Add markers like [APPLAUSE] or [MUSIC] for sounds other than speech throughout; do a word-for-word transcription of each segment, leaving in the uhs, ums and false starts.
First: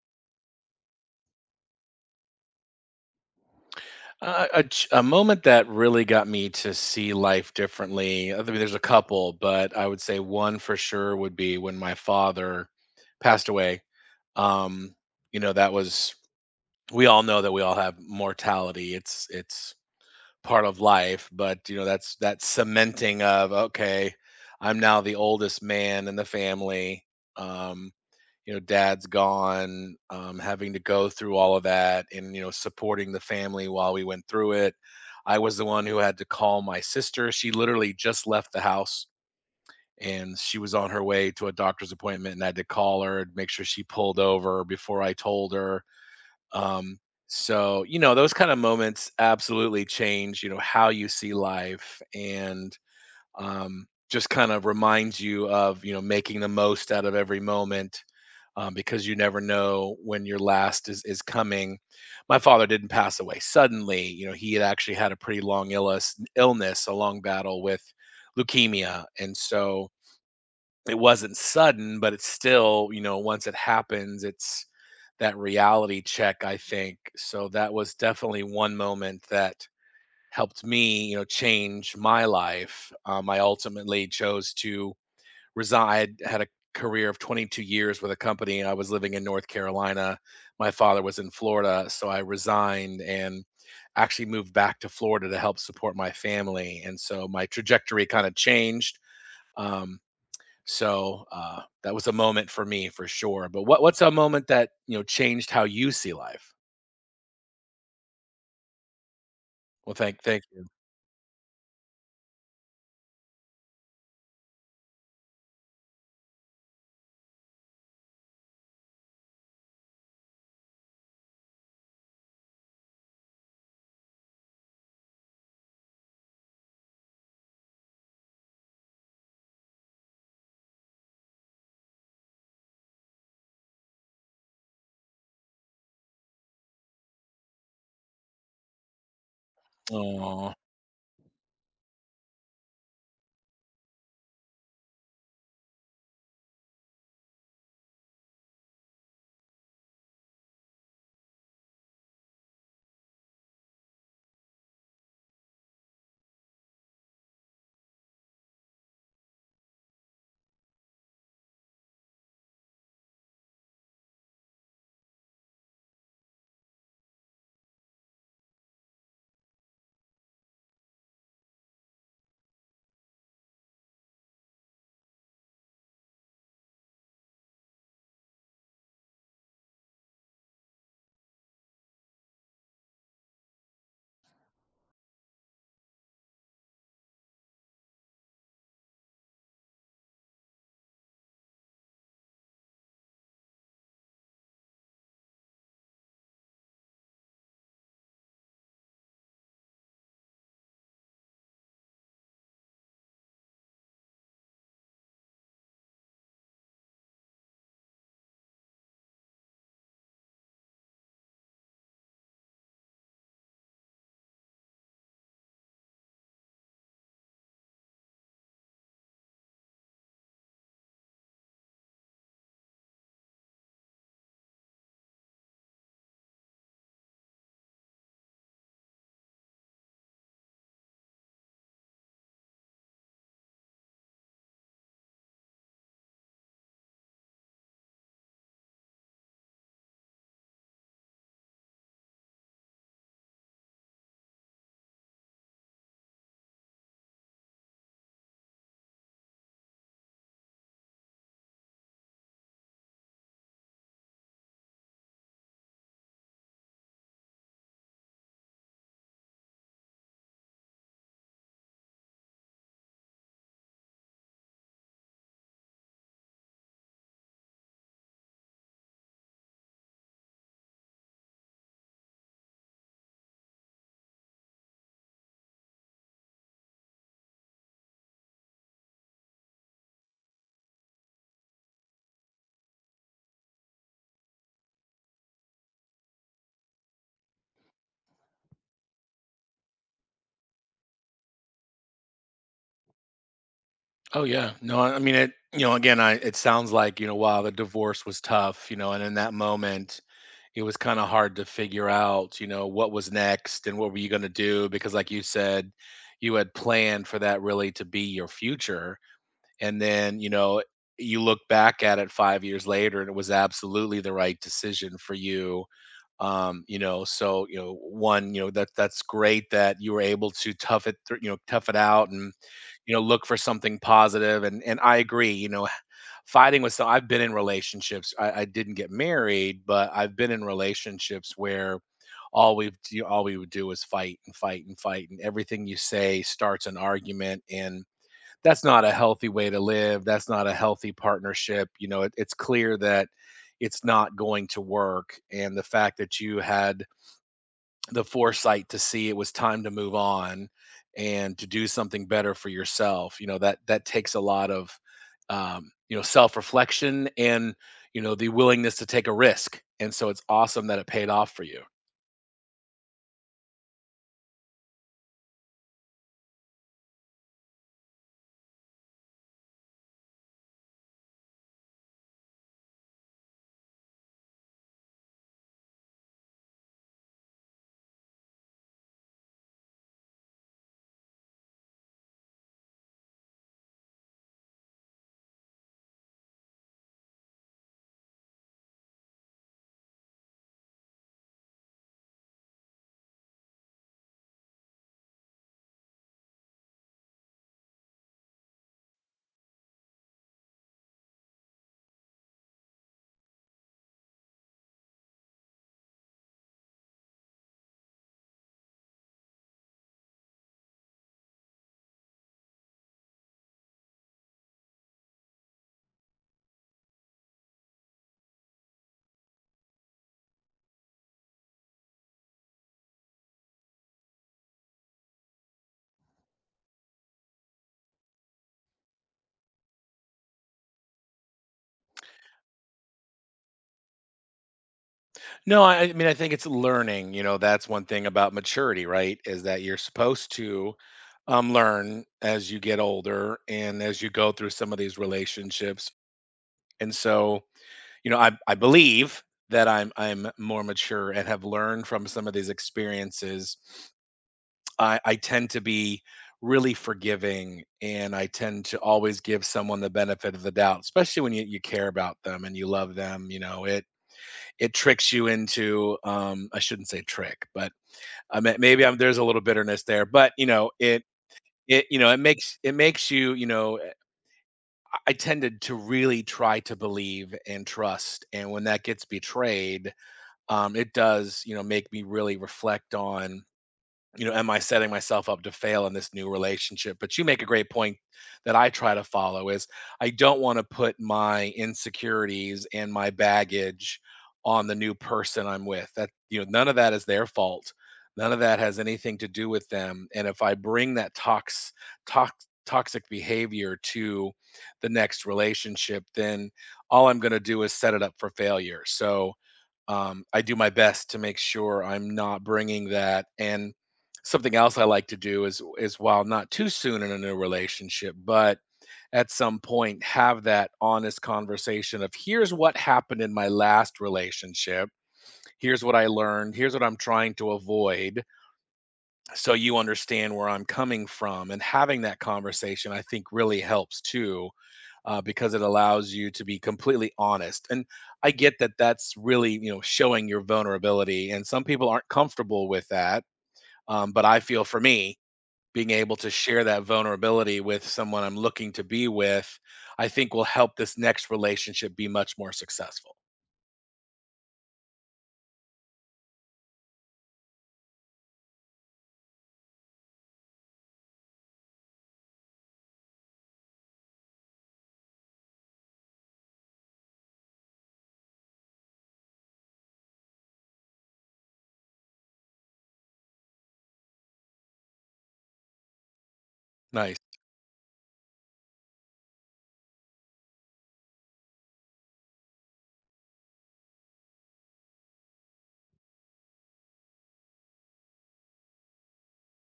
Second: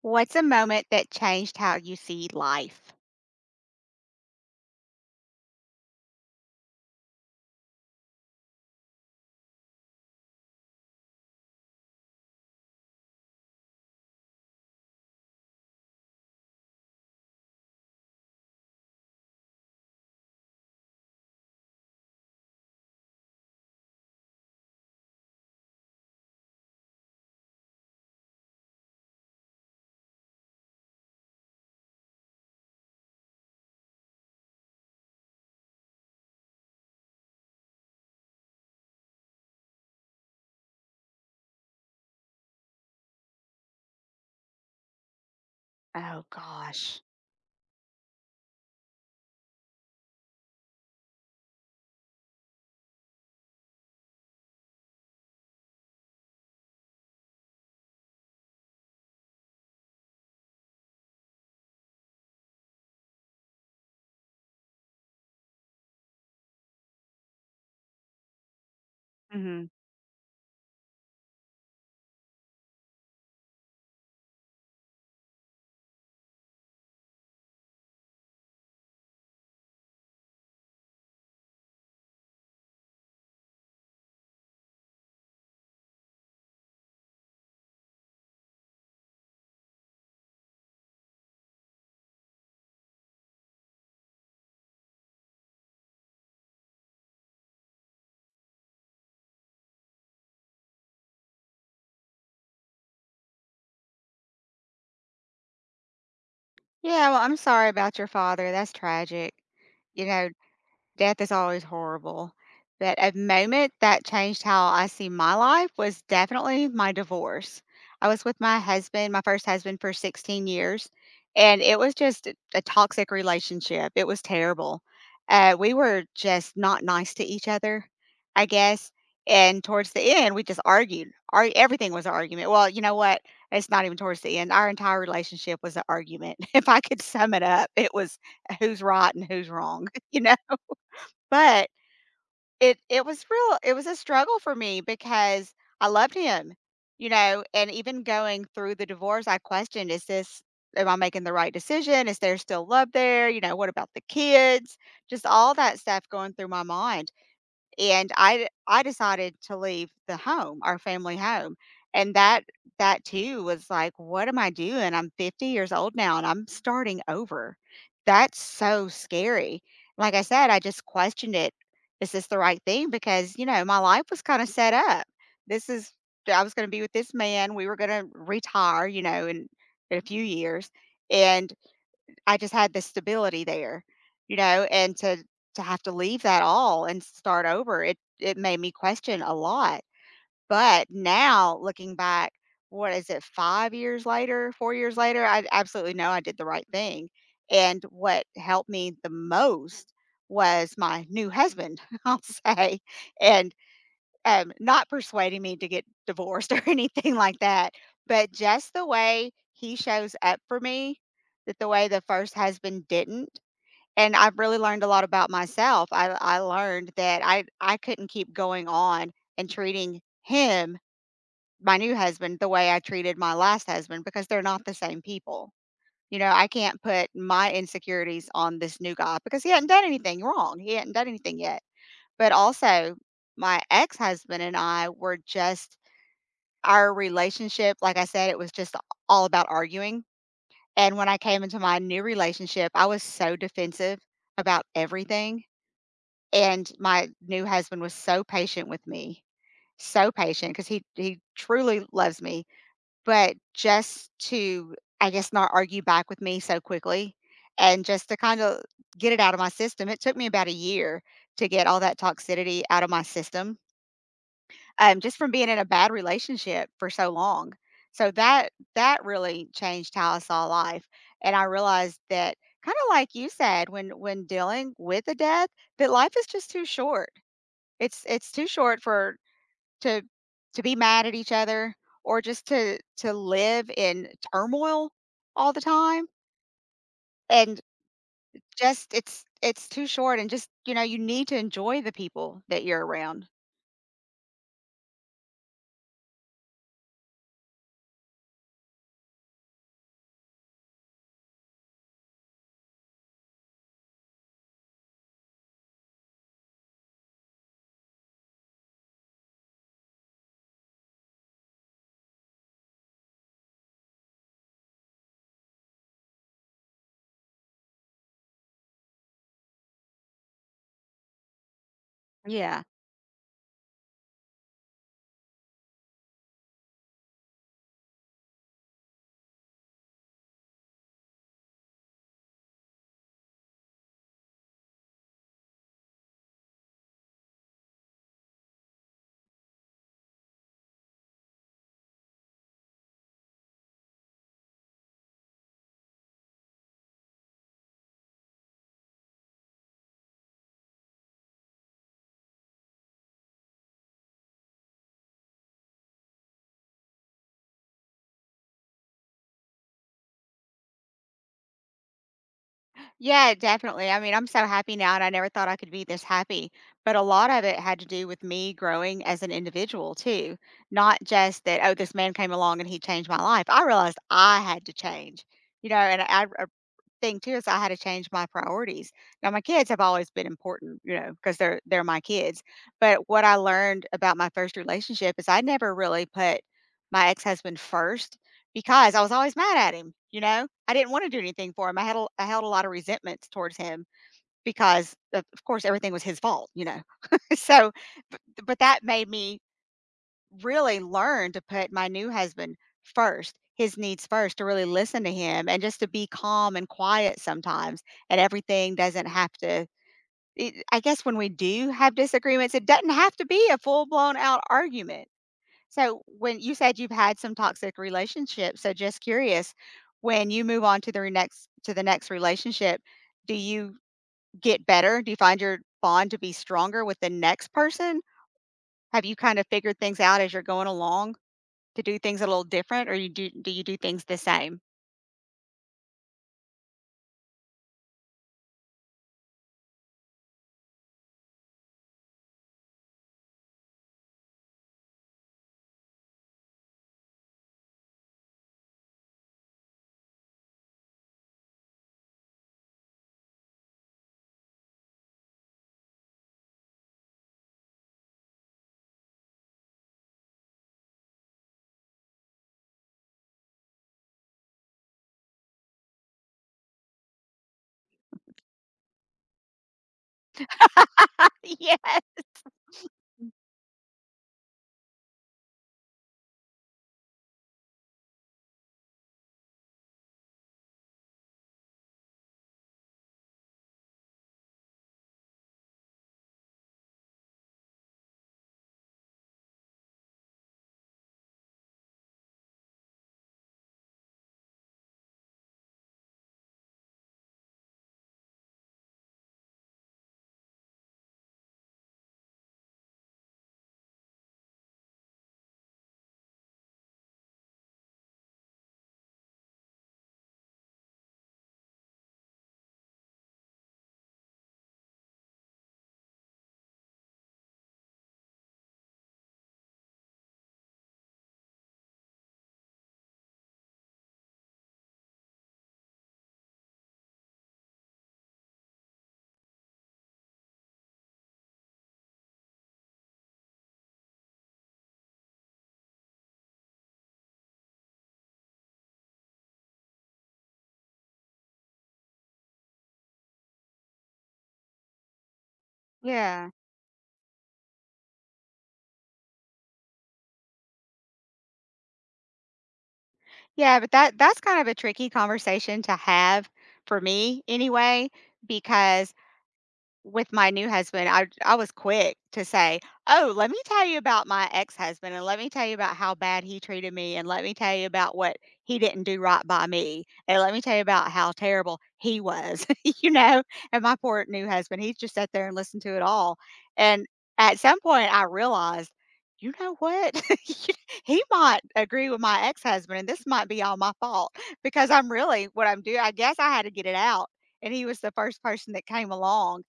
What's a moment that changed how you see life? Uh, a, ch- a moment that really got me to see life differently. I mean, there's a couple, but I would say one for sure would be when my father passed away. Um, you know, that was we all know that we all have mortality. It's it's part of life, but you know, that's that cementing of okay, I'm now the oldest man in the family. Um, you know dad's gone, um, having to go through all of that and you know supporting the family while we went through it. I was the one who had to call my sister. She literally just left the house and she was on her way to a doctor's appointment and I had to call her and make sure she pulled over before I told her. Oh um, gosh. so you know those kind of moments absolutely change you know how you see life, and um, just kind of reminds you of you know making the most out of every moment, um, because you never know when your last is is coming. My father didn't pass away suddenly. You know, he had actually had a pretty long illness, illness, a long battle with leukemia, and hmm so it wasn't sudden, but it's still you know once it happens, it's that reality check. I think so. That was definitely one moment that helped me, you know, change my life. Um, I ultimately chose to resign. I had, had a career of twenty-two years with a company. I was living in North Carolina. My father was in Florida, so I resigned and actually moved back to Florida to help support my family. And so my trajectory kind of changed. Um, so uh, that was a moment for me for sure. But what what's a moment that you know changed how you see life? Yeah, well, I'm sorry about your father. That's tragic. Well, You thank know, thank you. death is always horrible, but a moment that changed how I see my life was definitely my divorce. I was with my husband, my first husband, for sixteen years, and it was just a a toxic relationship. It was terrible. Uh, we were just not nice to each other, I guess. And towards the end, we just argued. Ar- everything was an argument. Well, you know what? It's not even towards the end. Our entire relationship was an argument. [LAUGHS] If I could sum it up, it was who's right and who's wrong, [LAUGHS] you know? Aw. But it it was real it was a struggle for me because I loved him, you know, and even going through the divorce, I questioned, is this am I making the right decision? Is there still love there? You know, what about the kids? Just all that stuff going through my mind. And I d I decided to leave the home, our family home, and that that too was like, "What am I doing? I'm fifty years old now, and I'm starting over." That's so scary. Like I said, I just questioned it. Is this the right thing? Because, you know, my life was kinda set up. This is I was gonna be with this man, we were gonna retire, you know, in in a few years, and I just had the stability there, you know, and to to have to leave that all and start over, it it made me question a lot. But now looking back, what is it, five years later, four years later, I absolutely know I did the right thing. And what helped me the most was my new husband, [LAUGHS] I'll say. And um, not persuading me to get divorced [LAUGHS] or anything like that, but just the way he shows up for me, that the way the first husband didn't. And I've really learned a lot about myself. I I learned that I I couldn't keep going on and treating him, my new husband, the way I treated my last husband because they're not the same people. You know, I can't put my insecurities on this new guy because he hadn't done anything wrong. He hadn't done anything yet. But also, my ex-husband and I were just our relationship, like I said, it was just all about arguing. And when I came into my new relationship, I was so defensive about everything. And my new husband was so patient with me, so patient because he, he truly loves me. But just to, I guess, not argue back with me so quickly and just to kind of get it out of my system, it took me about a year to get all that toxicity out of my system um, just from being in a bad relationship for so long. So that that really changed how I saw life, and I realized that kind of like you said, when when dealing with a death, that life is just too short. It's it's too short for to to be mad at each other or just to to live in turmoil all the time. And just it's it's too short, and just you know you need to enjoy the people that you're around. Oh yeah. No, I I mean it, you know, again, I it sounds like, you know, wow, the divorce was tough, you know, and in that moment it was kind of hard to figure out, you know, what was next and what were you going to do because like you said, you had planned for that really to be your future and then, you know, you look back at it five years later and it was absolutely the right decision for you. Um you know so you know one you know that that's great that you were able to tough it through you know tough it out and Yeah. you know look for something positive, and and I agree you know fighting with so I've been in relationships i, I didn't get married but I've been in relationships where all we you all we would do is fight and fight and fight and everything you say starts an argument, and that's not a healthy way to live. That's not a healthy partnership. You know, it, it's clear that it's not going to work. And the fact that you had the foresight to see it was time to move on and to do something better for yourself, you know, that that takes a lot of um, you know, self-reflection, and you know, the willingness to take a risk. And so it's awesome that it paid off for you. Yeah, definitely. I mean, I'm so happy now, and I never thought I could be this happy. But a lot of it had to do with me growing as an individual, too. Not just that, oh, this man came along and he changed my life. I realized I had to change, you know, and I thing too is I had to change my priorities. Now my kids have always been important, you know, because they're they're my kids. But what I learned about my first relationship is I never really put my ex-husband first because I was always mad at him, you know? I didn't want to do anything for him. I had a, I held a lot of resentments towards him because of, of course everything was his fault, you know. [LAUGHS] So but, but that made me really learn to put my new husband first, his needs first, to really listen to him and just to be calm and quiet sometimes. And everything doesn't have to, it, I guess, when we do have disagreements, it doesn't have to be a full blown out argument. So, when you said you've had some toxic relationships, so just curious, when you move on to the re- next to the next relationship, do you get better? Do you find your bond to be stronger with the next person? Have you kind of figured things out as you're going along? To do things a little different or you do do you do things the same? No, I I mean, I think it's learning, you know, that's one thing about maturity, right? Is that you're supposed to um, learn as you get older and as you go through some of these relationships. And so, you know, I, I believe that I'm I'm more mature and have learned from some of these experiences. I, I tend to be really forgiving, and I tend to always give someone the benefit of the doubt, especially when you, you care about them and you love them. You know, it it tricks you into um I shouldn't say trick, but I mean maybe I'm there's a little bitterness there, but you know it [LAUGHS] it you know it Yes. makes it makes you you know eh, i I tended to really try to believe and trust, and when that gets betrayed um it does you know make me really reflect on you know, am I setting myself up to fail in this new relationship? But you make a great point that I try to follow is I don't want to put my insecurities and my baggage on the new person I'm with. That you know, none of that is their fault. None of that has anything to do with them. And if I bring that tox tox toxic behavior to the next relationship, then all I'm going to do is set it up for failure. So um, I do my best to make sure I'm not bringing that. And something else I like to do is is while not too soon in a new relationship, but at some point have that honest conversation of here's what happened in my last relationship, here's what I learned, here's what I'm trying to avoid, so you understand where I'm coming from. And having that conversation, I think, really helps too, uh, because it allows you to be completely honest. And I get that that's really, you know, showing your vulnerability. And some people aren't comfortable with that. Um, but I feel for me, being able to Yeah. share that vulnerability with someone I'm looking to be with, I think will help this next relationship be much more successful. Yeah, but that that's kind of a tricky conversation to have for me anyway because with my new husband, I I was quick to say, "Oh, let me tell you about my ex-husband, and let me tell you about how bad he treated me, and let me tell you about what he didn't do right by me, and let me tell you about how terrible he was," [LAUGHS] you know? And my poor new husband, he just sat there and listened to it all, and Nice, at some point, I realized, "You know what? [LAUGHS] You he might agree with my ex-husband, and this might be all my fault because I'm really what I'm doing I guess I had to get it out, and he was the first person that came along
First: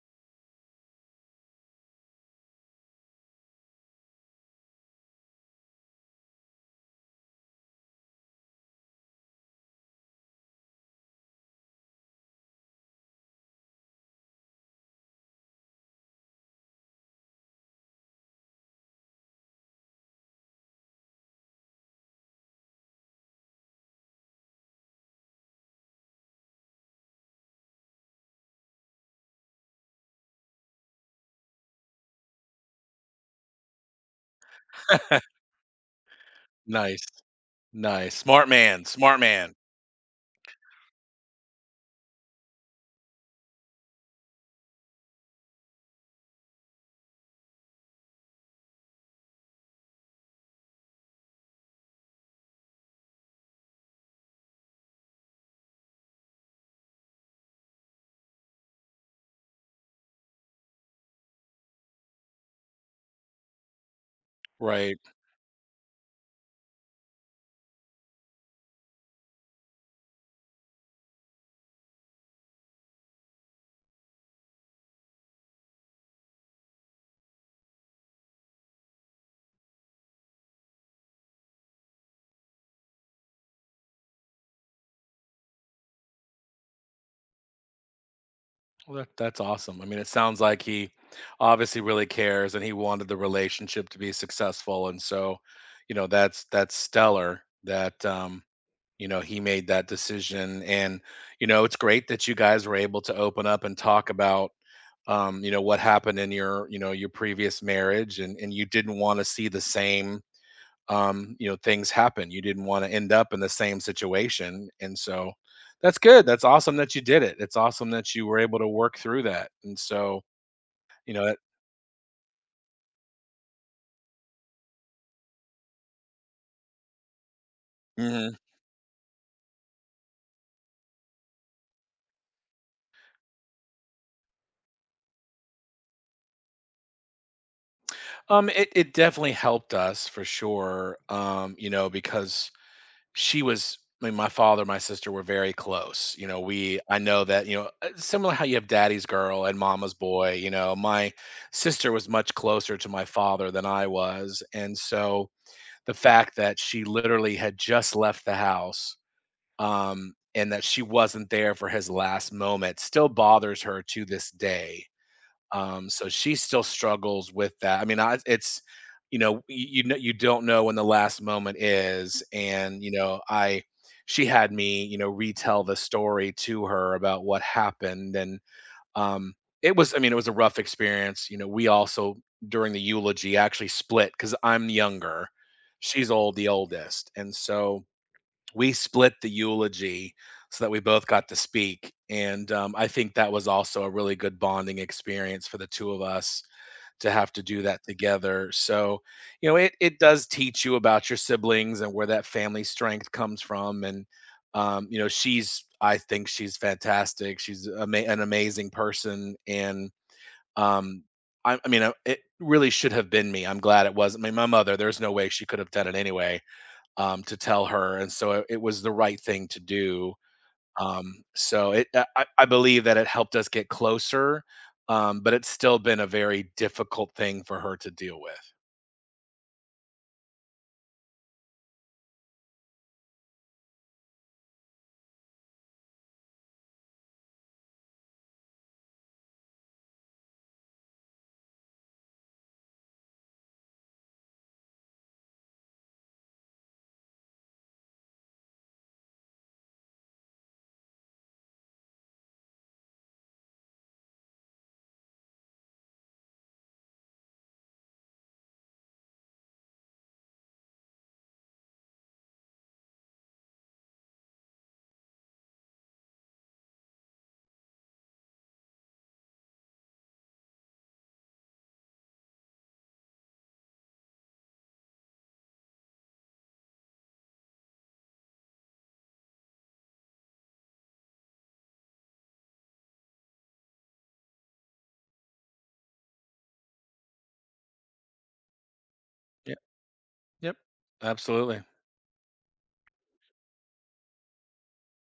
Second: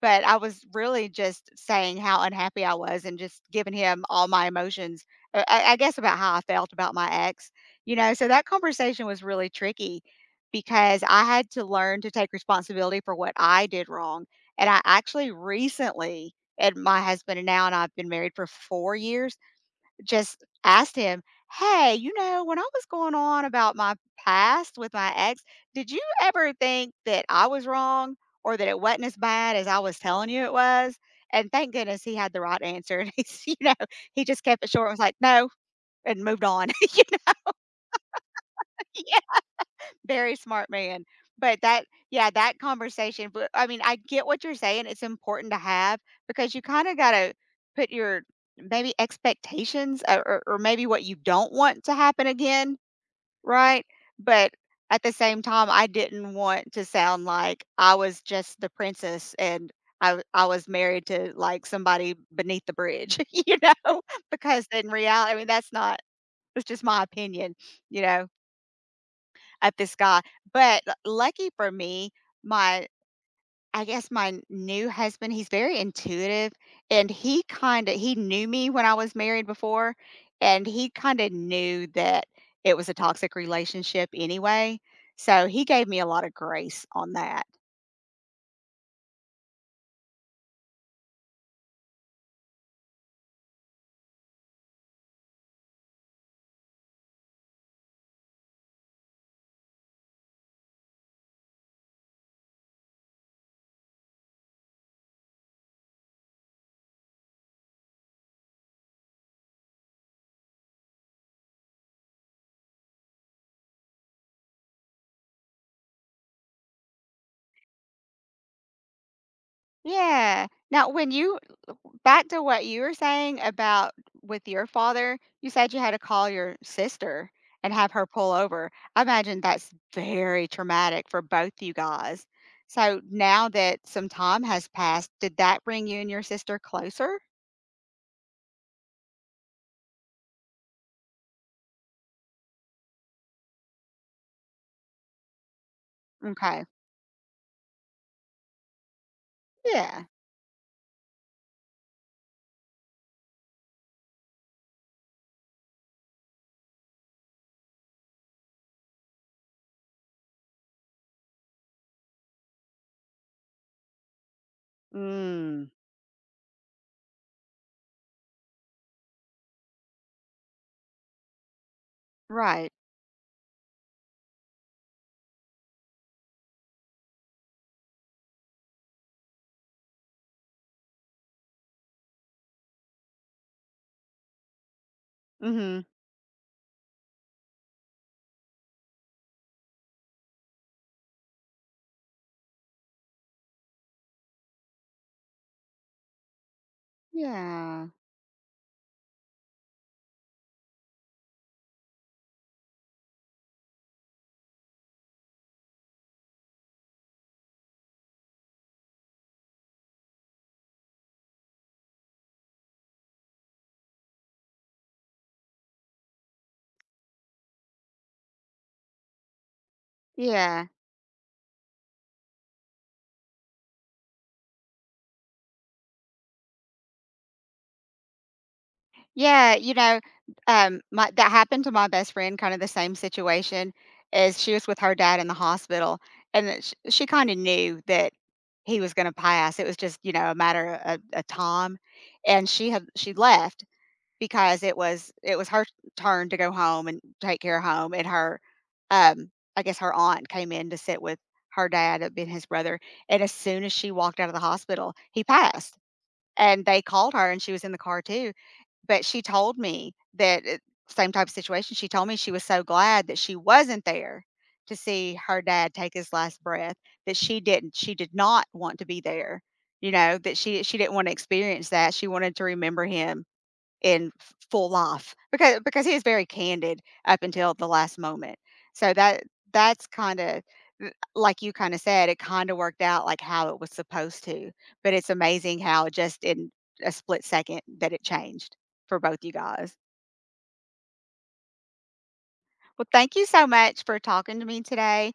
but I was really just saying how unhappy I was and just giving him all my emotions, uh, I I guess about how I felt about my ex, you know?" So that conversation was really tricky because I had to learn to take responsibility for what I did wrong. And I actually recently and my husband and now and I've been married for four years just asked him, "Hey, you know, when I was going on about my past with my ex, did you ever think that I was wrong or that it wasn't as bad as I was telling you it was?" And thank goodness he had the right answer. [LAUGHS] And he's, you know, he just kept it short and was like, "No," and moved on. nice, [LAUGHS] nice. Smart man, Yeah, smart man. very smart man. But that, yeah, that conversation. But I mean, I get what you're saying. It's important to have because you kind of got to put your maybe expectations or, or, or maybe what you don't want to happen again, right? But at the same time, I didn't want to sound like I was just the princess and I w I was married to, like, somebody beneath the bridge, [LAUGHS] you know? [LAUGHS] Because in Right. reality I mean, that's not it's just my opinion, you know, of this guy. But l lucky for me, my I guess my new husband, he's very intuitive, and he kinda he knew me when I was married before, and he kinda knew that it was a toxic relationship anyway, so he gave me a lot of grace on that. Well, that, that's awesome. I mean, it sounds like he obviously really cares, and he wanted the relationship to be successful, and so, you know, that's that's stellar that, um, you know he made that decision, and you know, it's great that you guys were able to open up and talk about um, you know what happened in your you know your previous marriage, and and you didn't want to see the same, um, you know, things happen. You didn't want to end up in the same situation. And so that's good. That's awesome that you did it. It's awesome that you were able to work through that. And so, Yeah. Now, when you know, you that, back to what you were saying about with your father, you said you had to call your sister and have her pull Mhm. over. I imagine that's very traumatic for both you guys. So now that some time has passed, did that bring you and your sister closer? um, it, it definitely helped us for sure. Um, you know, because she was, I mean, my father, my sister were very close. You know, Okay. we, I know that, you know, uh, similar how you have daddy's girl and mama's Yeah. boy, you know, my sister was much closer to my father than I was. And so, the fact that she literally had just left the house, um, and that she wasn't there for his last moment still bothers her to this day. Mm. Um, so she still struggles with that. I mean, I, it's you know, you, you know, you don't know when the last moment is, Right. and you know, I she had me you know retell the story to her about what happened, and um, it was, I mean, it was a rough experience. You know, we also during the eulogy actually split because I'm younger, Mm-hmm. she's old, the oldest, and so we split the eulogy so that we both got to speak. And um, I think that was also a really good bonding experience for the two of us to have to do that Yeah. together. So, you know, it it does teach you about your siblings and where that family strength comes from. And um, you know, she's I think she's fantastic. She's ama- an amazing person, and um, I, I mean, uh, it really should have been me. I'm glad it wasn't. I mean, my mother. There's no way she could have done it anyway, um, to tell her, and so it, it was the right thing to do. Yeah. Um, so it, I, I I believe that it helped us get closer, um, but it's still been a very difficult thing for her to deal with. Yeah, you know, um, my that happened to my best friend, kind of the same situation as she was with her dad in the hospital, and that sh she kind of knew that he was gonna pass. It was just, you know, a matter of a time, and she had she left because it was it was her turn to go home and take care of home, and her, um, I guess her aunt came in to sit with her dad, that'd been his brother, and as soon as she walked out of the hospital, he passed, and they called her, and she was in the car too, but she told me that it same type of situation, she told me she was so glad that she wasn't there to see her dad take his last breath, that she didn't she did not want to be there, you know, that she she didn't wanna experience that, she wanted to remember him in f full life because because he was very candid up until the last moment. So that that's kinda like you kinda said, it kinda worked out like how it was supposed to, but it's amazing how just in a split second that it changed for both you Yep, guys. yep, absolutely. Well, thank you so much for talking to me today.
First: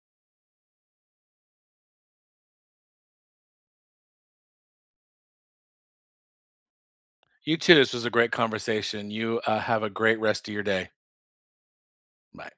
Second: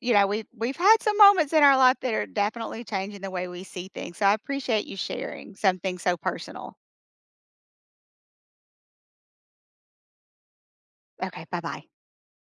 You know, we've we've had some moments in our life that are definitely changing the way we see things, so I appreciate you sharing something so personal. You too. This was a great conversation. You uh, have a great rest of your day. Okay, bye-bye. Bye.